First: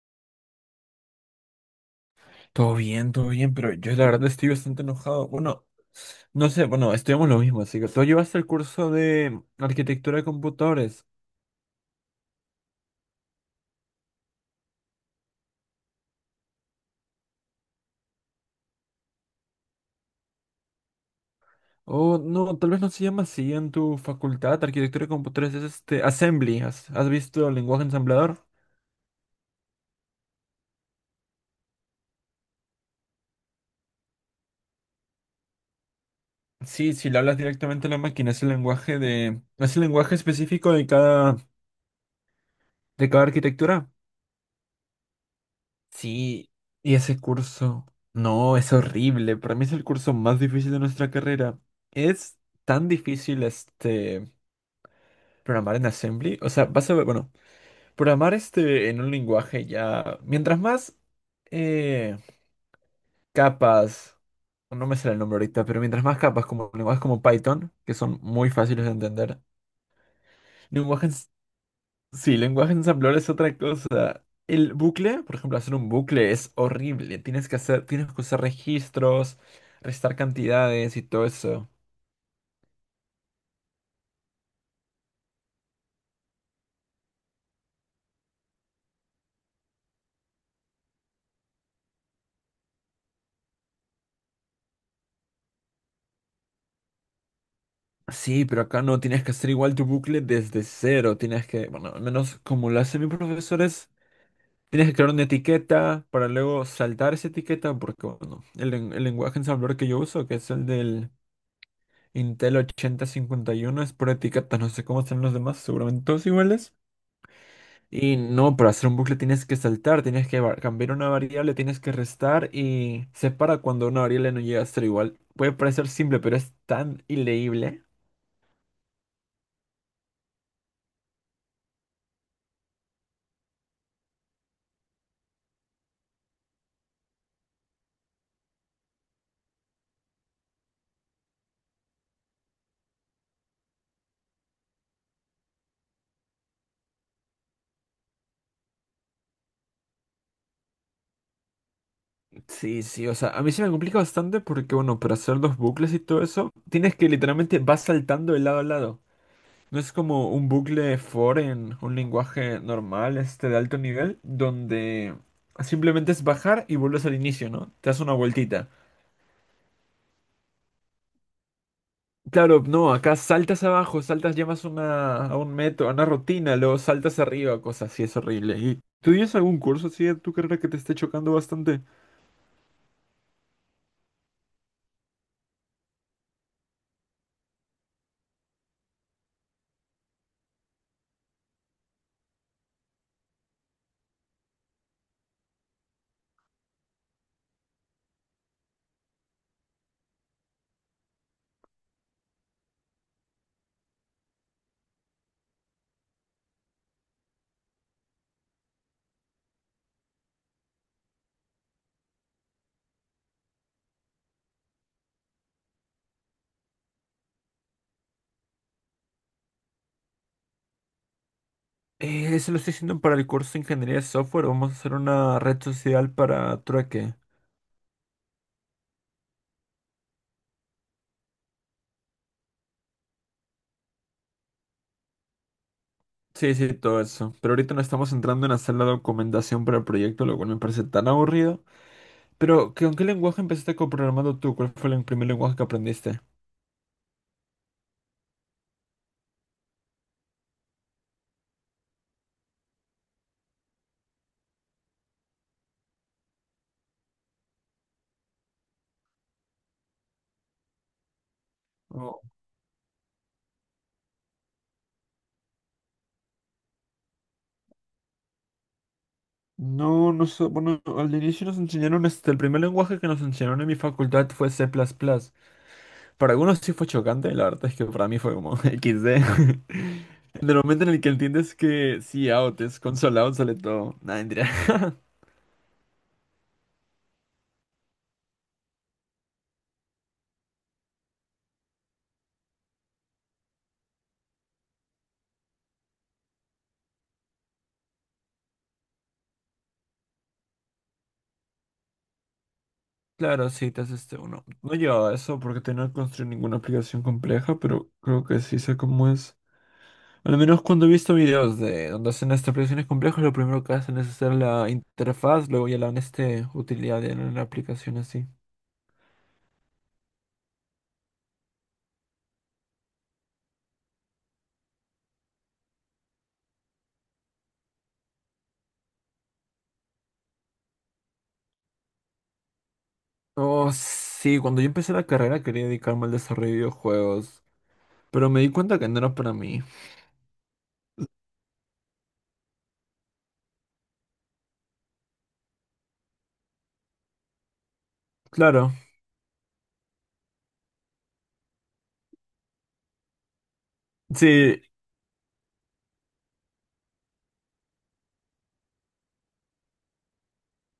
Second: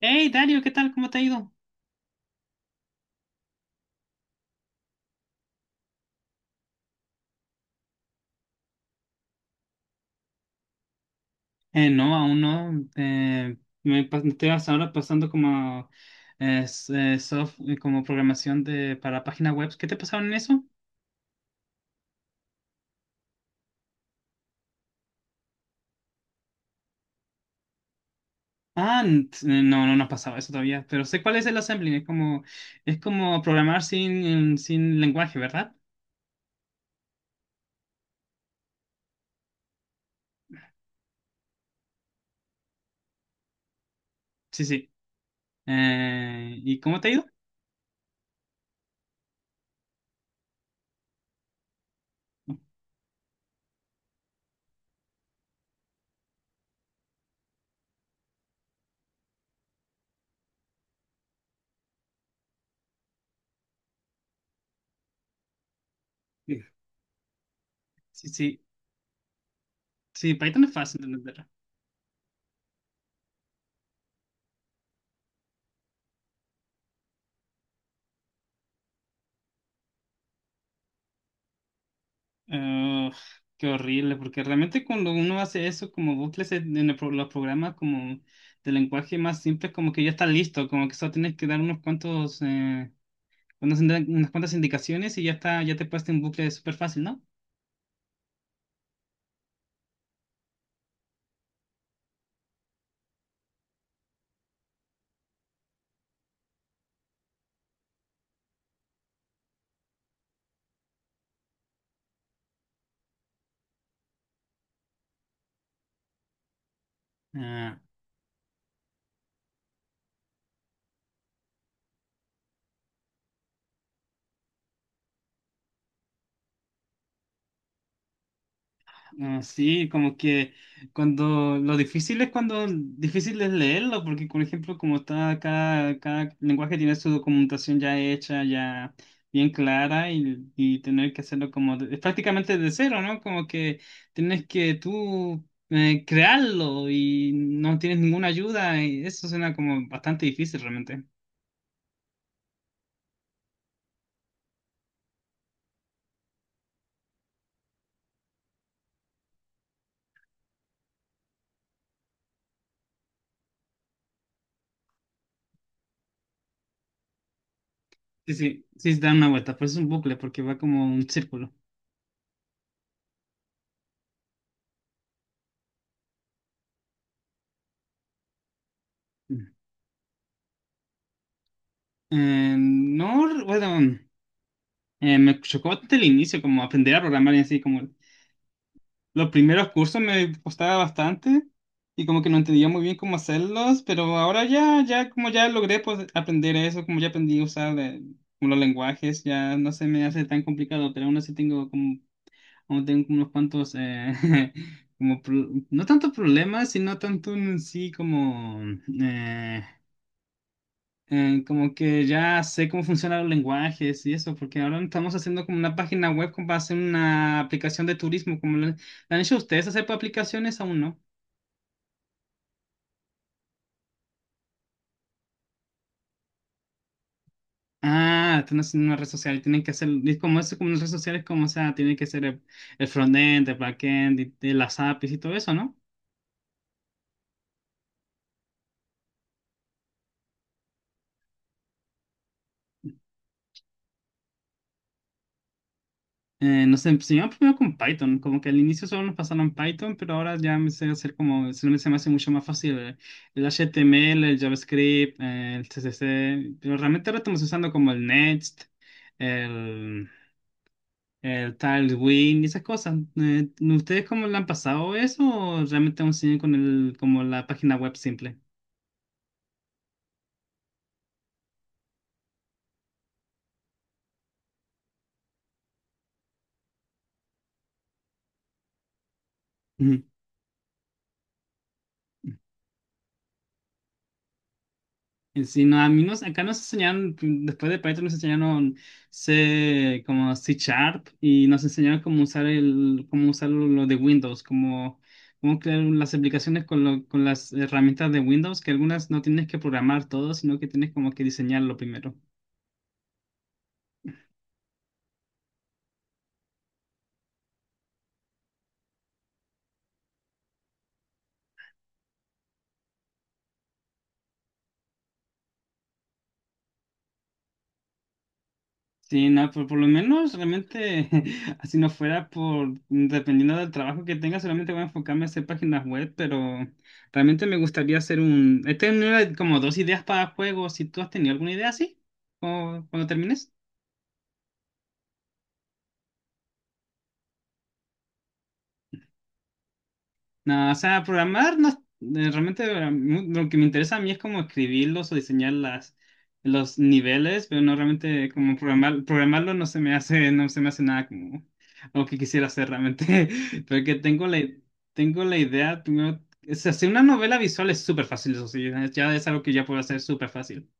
Hey, Dario, ¿qué tal? ¿Cómo te ha ido? Todo bien, pero yo la verdad estoy bastante enojado. Bueno, no sé, bueno, estudiamos lo mismo, así que tú llevaste el curso de arquitectura de computadores. No, aún no. Eh, Estoy hasta ahora pasando como, como programación de, para páginas web. ¿Qué te pasaron en eso? O no, tal vez no se llama así en tu facultad, arquitectura de computadores, es este, assembly. ¿Has visto el lenguaje ensamblador? No, no nos pasaba eso todavía, pero sé cuál es el assembly. Es como programar sin lenguaje, ¿verdad? Sí, si le hablas directamente a la máquina, es el lenguaje específico de cada arquitectura. Sí, sí. Sí, ¿Y y cómo te ha ese ido? curso, no, es horrible. Para mí es el curso más difícil de nuestra carrera. Es tan difícil este programar en Assembly. O sea, vas a ver, bueno, programar este en un lenguaje ya. Mientras más eh, capas, no me sale el nombre ahorita, pero mientras más capas como lenguajes como Python, que son Sí, muy sí. fáciles de entender, Sí, Python es fácil de lenguajes entender. Sí, lenguaje ensamblador es otra cosa. El bucle, por ejemplo, hacer un bucle es horrible. Tienes que usar registros, restar cantidades y todo eso. Ugh, qué horrible, porque realmente cuando uno hace eso, como bucles en los programas como de lenguaje más simple, como que ya está listo, como que solo tienes que dar unos cuantos, unas cuantas indicaciones y ya está, ya te puedes en bucle súper fácil, ¿no? Sí, pero acá no tienes que hacer igual tu bucle desde cero. Tienes que, bueno, al menos como lo hacen mis profesores, tienes que crear una etiqueta para luego saltar esa etiqueta, porque bueno, el, len- el lenguaje ensamblador que yo uso, que es el del Intel 8051, es por etiquetas. No sé cómo están los demás, seguramente todos iguales. Ah, Y no, para hacer un bucle tienes que saltar, cambiar una variable, tienes que restar y separa cuando una variable no llega a ser igual. Puede parecer simple, pero es tan ileíble. Ah, sí, como que cuando lo difícil es cuando difícil es leerlo, porque por ejemplo, como está cada lenguaje tiene su documentación ya hecha, ya bien clara, y tener que hacerlo es prácticamente de cero, ¿no? Como que tienes que tú crearlo y no tienes ninguna ayuda, y eso suena como bastante difícil realmente. Sí, sí, o sea, a mí se me complica bastante porque, bueno, para hacer los bucles y todo eso, tienes que literalmente vas saltando de lado a lado. No es como un bucle for en un lenguaje normal, este de alto nivel, donde simplemente es bajar y vuelves al inicio, ¿no? Te das una Sí, sí, vueltita. sí, se da una vuelta, pero es un bucle porque va como un círculo. Claro, no, acá saltas abajo, saltas, llamas una, a un metro, a una rutina, luego saltas arriba, cosas así, es horrible. ¿Y tú tienes Mm. algún curso así de tu carrera que te esté chocando bastante? No, bueno. Eh, me chocó bastante el inicio, como aprender a programar y así, como los primeros cursos me costaba bastante y como que no entendía muy bien cómo hacerlos, pero ahora ya como ya logré pues aprender eso, como ya aprendí a usar como los lenguajes, ya no se me hace tan complicado, pero aún así tengo como, aún tengo como unos cuantos, no tanto problemas, sino tanto en sí como... eh, como que ya sé cómo funcionan los lenguajes y eso, porque ahora estamos haciendo como una página web como para hacer una aplicación de turismo, como la han hecho ustedes hacer para aplicaciones aún no. Eso lo estoy haciendo para el curso de ingeniería de software, vamos a hacer una red social para trueque. Ah, están haciendo una red social, tienen que hacer, es como eso, como las redes sociales, como o sea, tienen que ser el frontend, el backend, y las APIs y todo eso, ¿no? Sí, sí, todo eso. Pero ahorita no estamos entrando en hacer la documentación para el proyecto, lo cual me parece tan aburrido. Pero, ¿con qué lenguaje empezaste coprogramando tú? ¿Cuál fue el primer lenguaje que aprendiste? Nos enseñaron primero con Python, como que al inicio solo nos pasaron Python, pero ahora ya me sé hacer como, se me hace mucho más fácil el HTML, el JavaScript, el CSS, pero realmente ahora estamos usando como el Next, el, el Tailwind y esas cosas. ¿Ustedes cómo le han pasado eso o realmente aún siguen con el, como la página web simple? No, no sé, bueno, al inicio nos enseñaron, este, el primer lenguaje que nos enseñaron en mi facultad fue C++. Para algunos sí fue chocante, la verdad es que para mí fue como XD. Ujú. En el momento en el que entiendes que sí, out es console out, sale todo. Nada, mentira. Sí, no, acá nos enseñaron, después de Python nos enseñaron C, como C Sharp y nos enseñaron cómo usar el, cómo usar lo de Windows, cómo, cómo crear las aplicaciones con, con las herramientas de Windows, que algunas no tienes que programar todo, sino que tienes como que diseñarlo primero. Claro, sí, te haces este uno. No llevaba eso porque tenía que construir ninguna aplicación compleja, pero creo que sí sé cómo es. Al menos cuando he visto videos de donde hacen estas aplicaciones complejas, lo primero que hacen es hacer la interfaz, luego ya la dan este utilidad en la aplicación así. Sí, no, por lo menos realmente, así no fuera por, dependiendo del trabajo que tenga, solamente voy a enfocarme a hacer páginas web, pero realmente me gustaría hacer un... He tenido como dos ideas para juegos, si tú has tenido alguna idea así, o cuando termines. Oh, sí, cuando yo empecé la carrera quería dedicarme al desarrollo de videojuegos, pero me di cuenta que no era para mí. No, o sea, programar no, realmente lo que me interesa a mí es como escribirlos o diseñar los niveles, pero no realmente como Claro, programar, programarlo no se me hace, no se me hace nada como lo que quisiera hacer realmente, porque tengo sí, tengo la idea, primero, o sea, hacer una novela visual es súper fácil, eso sí, ya es algo que ya puedo hacer súper fácil.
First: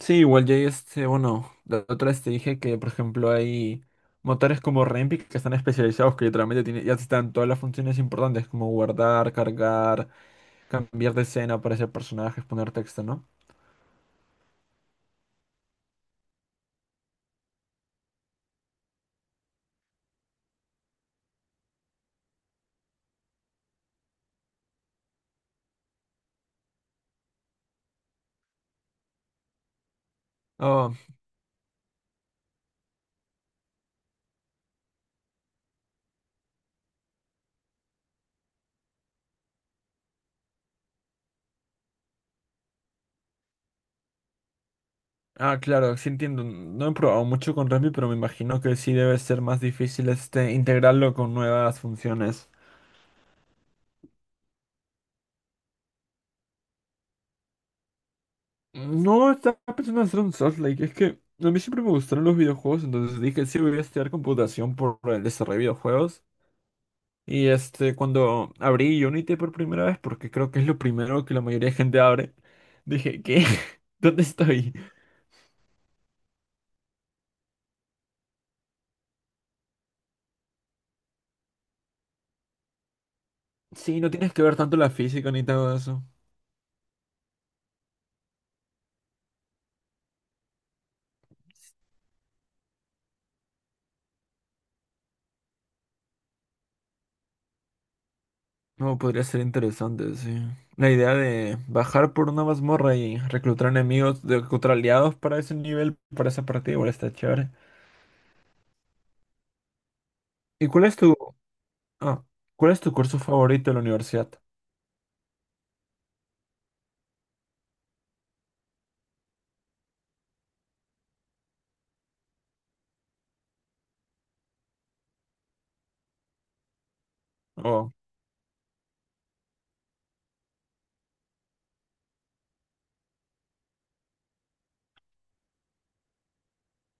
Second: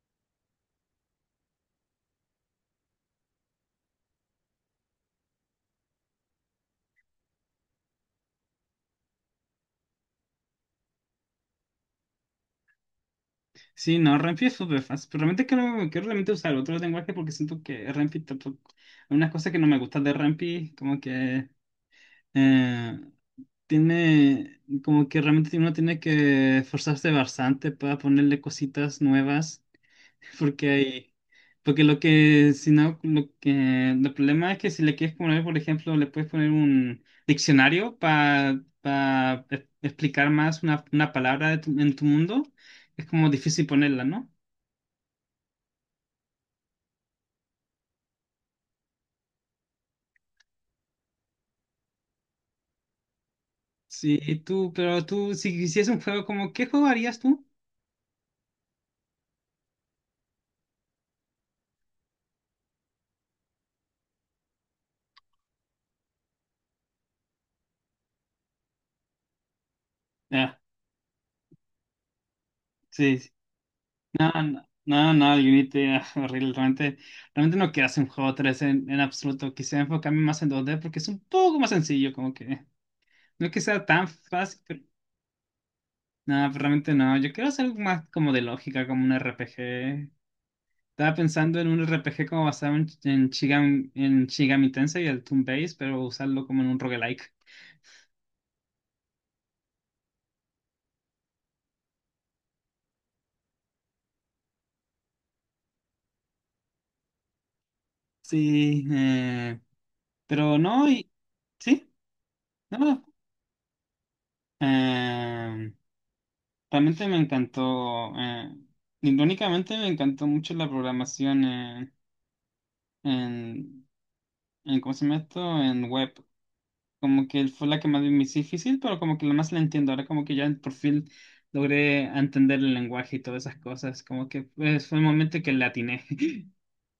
sí, igual ya hay este, bueno, la otra vez te dije que, por ejemplo, hay motores como Rempic que están especializados, que literalmente tiene, ya están todas las funciones importantes, como guardar, cargar, cambiar de escena, aparecer personajes, poner texto, ¿no? Sí, no, Renfi es súper fácil, pero realmente quiero realmente usar otro lenguaje porque siento que Renfi tampoco, hay unas cosas que no me gustan de Renfi, como que... Eh, Tiene, como que realmente uno tiene que esforzarse bastante para ponerle cositas nuevas, porque Oh, hay, porque lo que, si no, lo que, el problema es que si le quieres poner, por ejemplo, le puedes poner un diccionario para explicar más una palabra en tu mundo, es como difícil ponerla, ¿no? ah, claro, sí entiendo. No he probado mucho con Rempic, pero me imagino que sí debe ser más difícil este integrarlo con nuevas funciones. Sí, pero tú, si hicieras un juego, como, ¿qué juego harías tú? No estaba pensando en hacer un Souls-like. Es que a mí siempre me gustaron los videojuegos, entonces dije, sí, voy a estudiar computación por el desarrollo de videojuegos. Y este, cuando abrí Unity por primera vez, porque creo Ah, que es lo primero que la mayoría de gente abre, dije, sí, ¿qué? ¿Dónde Ah, No, estoy? no, no, el Unity ah, horrible. Realmente no quiero hacer un juego 3 en absoluto. Quisiera enfocarme más en dos d porque es un poco más sencillo, como que no que sea Sí, tan no tienes que ver fácil, tanto pero la física ni todo eso. no, pero realmente no. Yo quiero hacer algo más como de lógica, como un RPG. Estaba pensando en un RPG como basado Shigami, en Shigami Tensei y el Toon Base, pero usarlo como en un roguelike. No, podría ser interesante, sí. La idea de bajar por una mazmorra y reclutar enemigos, contra aliados para ese nivel, para esa partida, igual está chévere. Sí, pero ¿Y cuál no, es y tu sí, Ah, ¿cuál es tu no. curso favorito de la universidad? No. Realmente me encantó, irónicamente me encantó mucho la programación en, ¿cómo se llama esto? En web. Como que fue la que Oh, más me hizo difícil, pero como que la más la entiendo. Ahora como que ya por fin logré entender el lenguaje y todas esas cosas. Como que pues, fue el momento que le atiné.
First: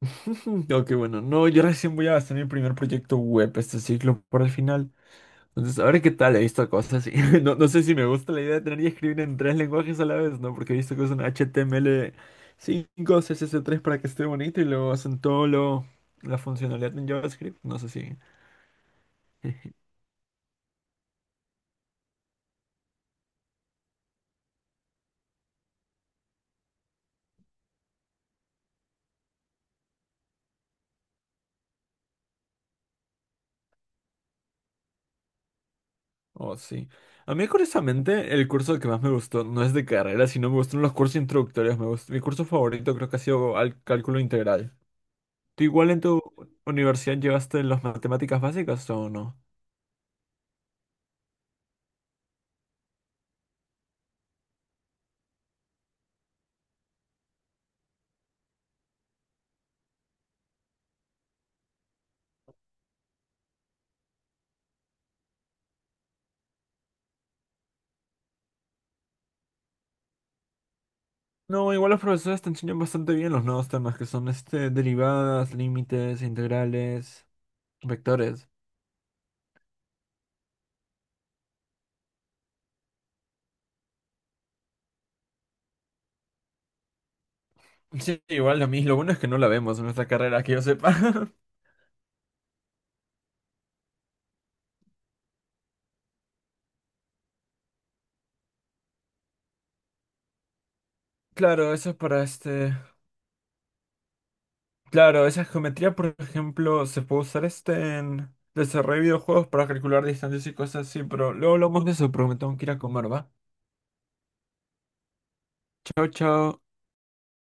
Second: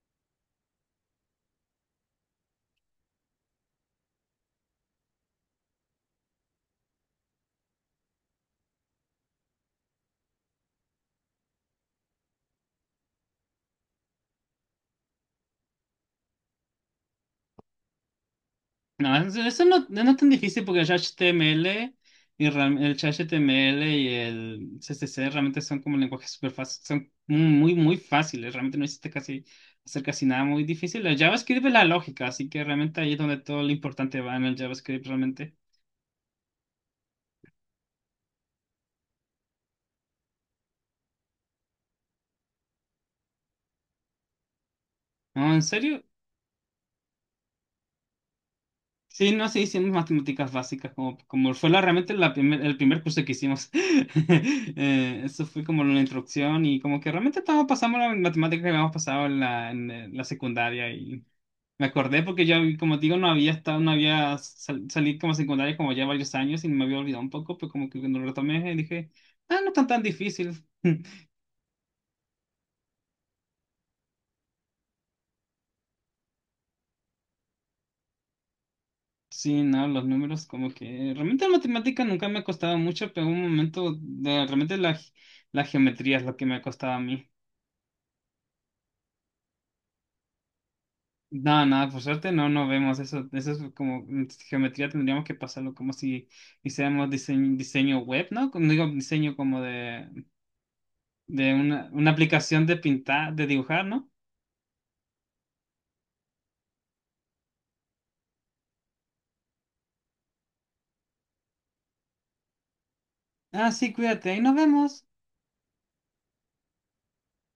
ok, bueno, no, yo recién voy a hacer mi primer proyecto web este ciclo por el final. Entonces, a ver qué tal, he visto cosas y no, no sé si me gusta la idea de tener que escribir en tres lenguajes a la vez, ¿no? Porque he visto que usan HTML5, CSS3 para que esté bonito y luego hacen la funcionalidad en JavaScript. No sé si... No, eso no, no es no tan difícil porque el HTML y el HTML y el CSS realmente son como lenguajes súper fáciles, son muy, muy fáciles, realmente no existe casi hacer casi nada muy difícil. El JavaScript es la lógica, así que realmente ahí es donde todo lo importante va en el JavaScript realmente. Oh, sí. A mí, curiosamente, el curso que más me gustó no es de carrera, sino me gustaron los cursos introductorios. Mi curso favorito creo que ha sido cálculo integral. No, en ¿Tú igual en serio, tu universidad llevaste las matemáticas básicas o sí, no? no, sí hicimos matemáticas básicas, como, como fue la, realmente el primer curso que hicimos. Eso fue como la introducción y como que realmente todos pasamos las matemáticas que habíamos pasado en en, la secundaria. Me acordé porque yo, como te digo, no había estado, no había sal- salí como secundaria como ya varios años y me había olvidado un poco, pero como que cuando lo retomé dije, ah, no están tan difícil. No, igual los profesores te enseñan bastante bien los nuevos temas que son este, derivadas, límites, integrales, vectores. Sí, no, los números como que realmente la matemática nunca me ha costado mucho, pero en un momento realmente la geometría es lo que me ha costado a mí. Sí, igual a mí lo bueno es que no la vemos en nuestra carrera, que yo sepa. No, nada, por suerte no, no vemos eso. Eso es como mm, geometría tendríamos que pasarlo como si hiciéramos diseño, diseño web, ¿no? Como digo, diseño como de Claro, eso es una para aplicación este... de pintar, de dibujar, ¿no? Claro, esa geometría, por ejemplo, se puede usar este en desarrollo de videojuegos para calcular distancias y cosas así, pero luego hablamos de eso, porque me tengo que ir a comer, ¿va? Ah, sí, cuídate, ahí nos vemos. Chao, chao.